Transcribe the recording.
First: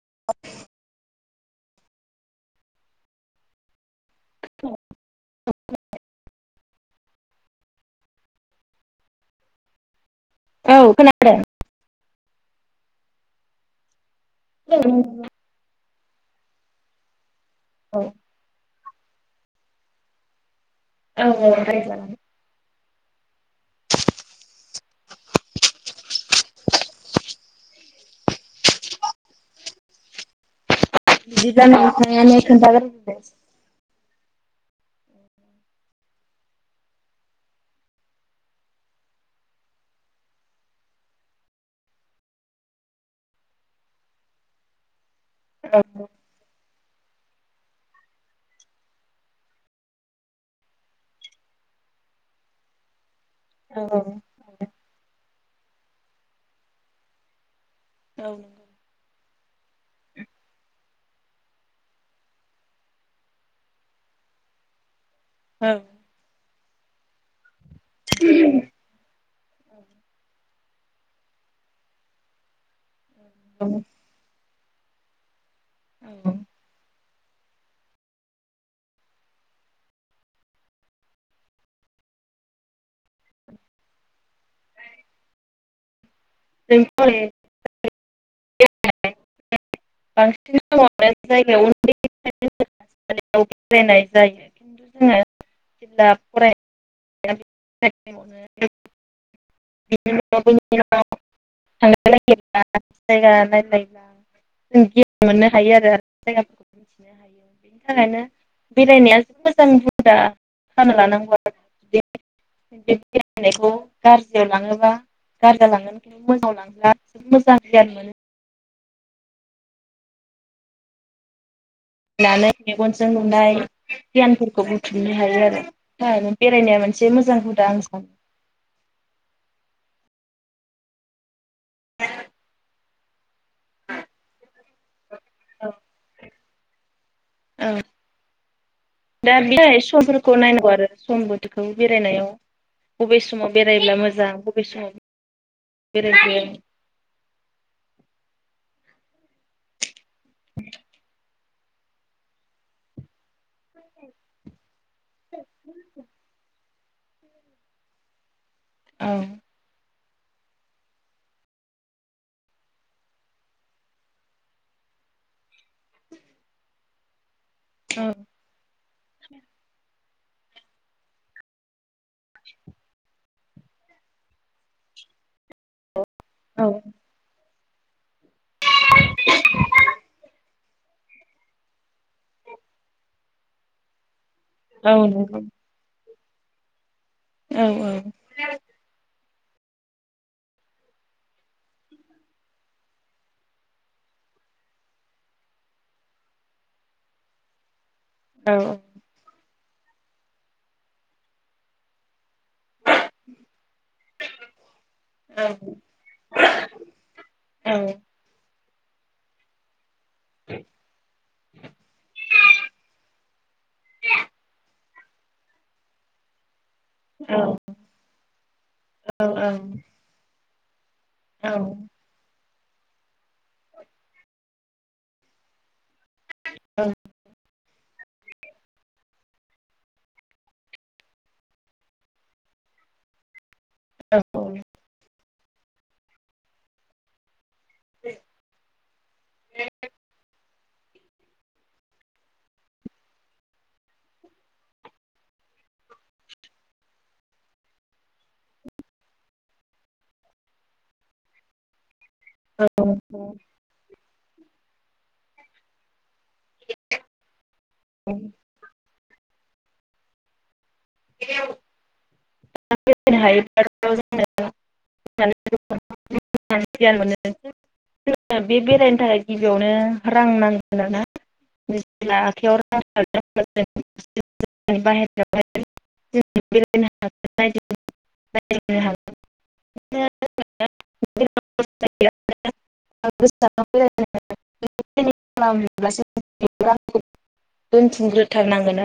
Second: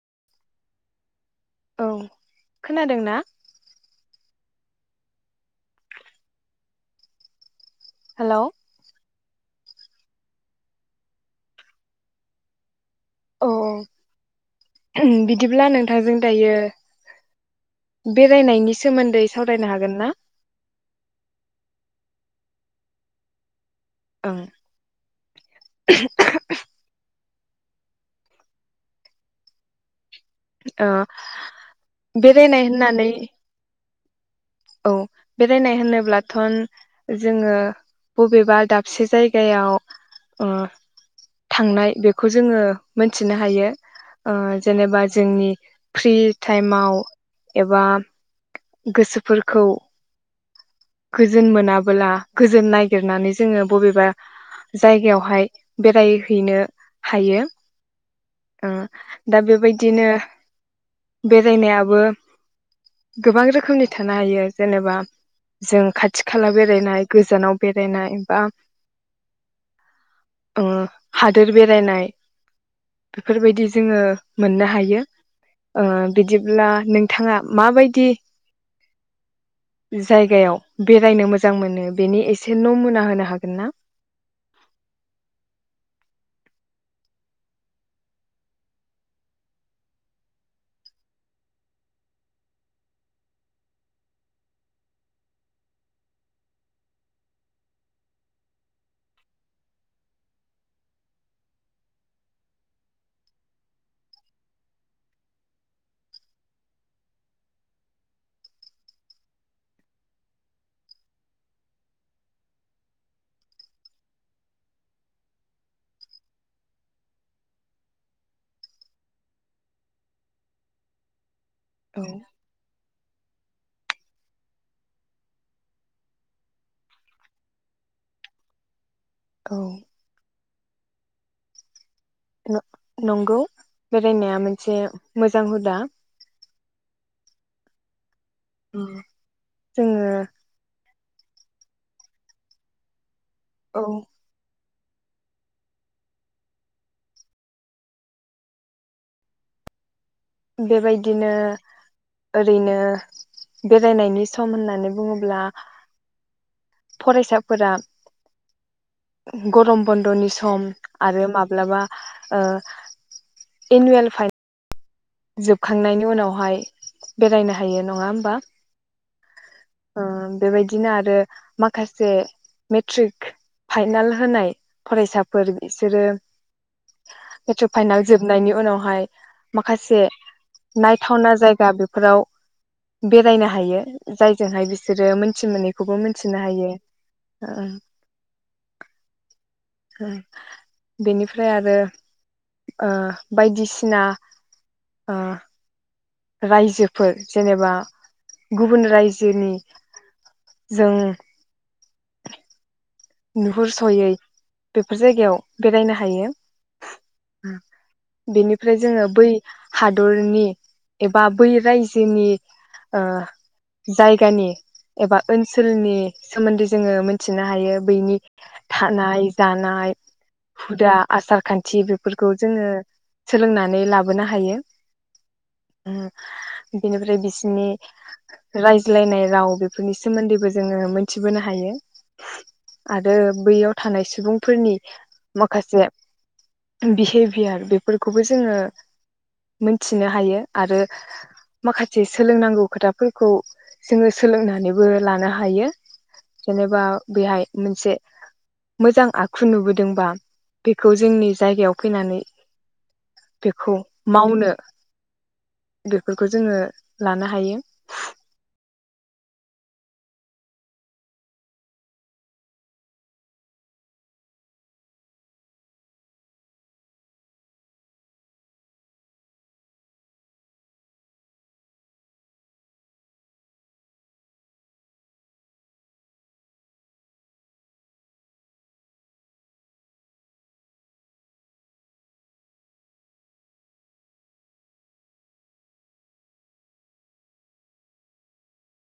[inaudible] औ खोनादों ना [unintelligible] हेलौ औ खोनादों अ औ बिदिब्ला नों नोंथांजों दायो बेरायनायनि सोमोन्दै सावरायनो हागोन ना औ औ सावरायजागोन औ ओ बिदिब्ला नोंथाङा नो बेरायनाय खोनथाग्रोदो होननानै दे औ बेरायनाय होनोब्लाथ' जोङो बबेबा दाबसे जायगायाव ओ थांनाय बेखौ जोङो मोनथिनो हायो ओ जेनेबा जोंनि औ फ्रि टाइमाव एबा गोसोफोर खौ गोजोन मोनाबोला गोजोन नागिरनानै जोङो बबेबा जायगायावहाय बेरायहैनो हायो औ नंगौ ओ दा बेबायदिनो बेरायनायाबो गोबां रोखोमनि था नो हायो जेनेबा औ जों खाथि खाला बे रायनाय गोजानाव बेरायनाय बा ओ हादोर बेरायनाय बेफोरबायदि जोङो मोननो हायो ओ बिदिब्ला नोंथाङा माबायदि जायगायाव बेरायनो मोजां मोनो बेनि एसे न' मुना होनो हागोन ना [unintelligible] [unintelligible] मोजां [inaudible] लांब्ला [inaudible] मोजां [inaudible] गियान [inaudible] मोनो औ [unintelligible] मेगनजों नुनाय गियानफोरखौ बुथुमनो हायो आरो बेनि थाखायनो बेरायनाया मोनसे मोजां हुदा आं सानो औ [inaudible] नंगौ बेरायनाया मोनसे मोनसे मोजां हुदा औ दा बेनि थाखाय जोङो समफोरखौ नायनांगौ आरो सम बोथोरखौ बेरायनायाव बबे सम समाव औ बेरायब्ला मोजां बबे समाव बेरायगोन बेबायदिनो ओरैनो बेरायनायनि सम होननानै बुङोब्ला फरायसाफोरा औ गरम बन्द'नि सम आरो माब्लाबा ओ एनुयेल फाइनेल जोबखांनायनि उनावहाय बेरायनो हायो। हायो नङा होमबा? ओ बेबायदिनो आरो माखासे मेट्रिक औ मेट्रिक बागै फाइनल जोब नायनि उनावहाय मा नायथावना जायगा बेफोराव बेरायनो हायो जाय जोंहाय औ बिसोरो नंगौ मोनथि मोनैखौबो मोन थिनो हायो ओ औ औ [unintelligible] बेनिफ्राय आरो ओ बायदिसिना अ रायजोफोर जेनेबा औ गुबुन रायजोनि जों नुहुरसयै बेफोर जायगायाव बेरायनो हायो औ बेनि ओमफ्राय जोङो बै हादरनि एबा बै रायजोनि ओ जायगानि एबा ओनसोलनि सोमोन्दै जोङो औ मिथिनो हायो। बैनि थानाय जानाय हुदा आसार औ खान्थि बेफोरखौ जोङो सोलोंनानै लाबोनो हायो। बिनिफ्राय बिसिनि रायज्लायनाय राव बेफोरनि सोमोन्दैबो जोङो मोनथिबोनो हायो। आरो बैयाव थानाय सुबुंफोरनि माखासे बिहेभ प्यार बेफोरखौबो जोङो मोनथिनो हायो। आरो माखासे सोलोंनांगौ खोथाफोरखौ जोङो सोलोंनानैबो लानो हायो जेनेबा बेहाय। मोनसे मोजां आखु नुबोदोंबा बेखौ जोंनि जायगायाव फैनानै बेखौ मावनो [unintelligible] फोरखौ जोङो लानो हायो। होनो [unintelligible] रायनो हायोब्ला जियान मोनो बे बेरायनो थाखाय गिबियावनो रां नांगोन आरोना जेब्ला आखयाव रांथागोन [unintelligible]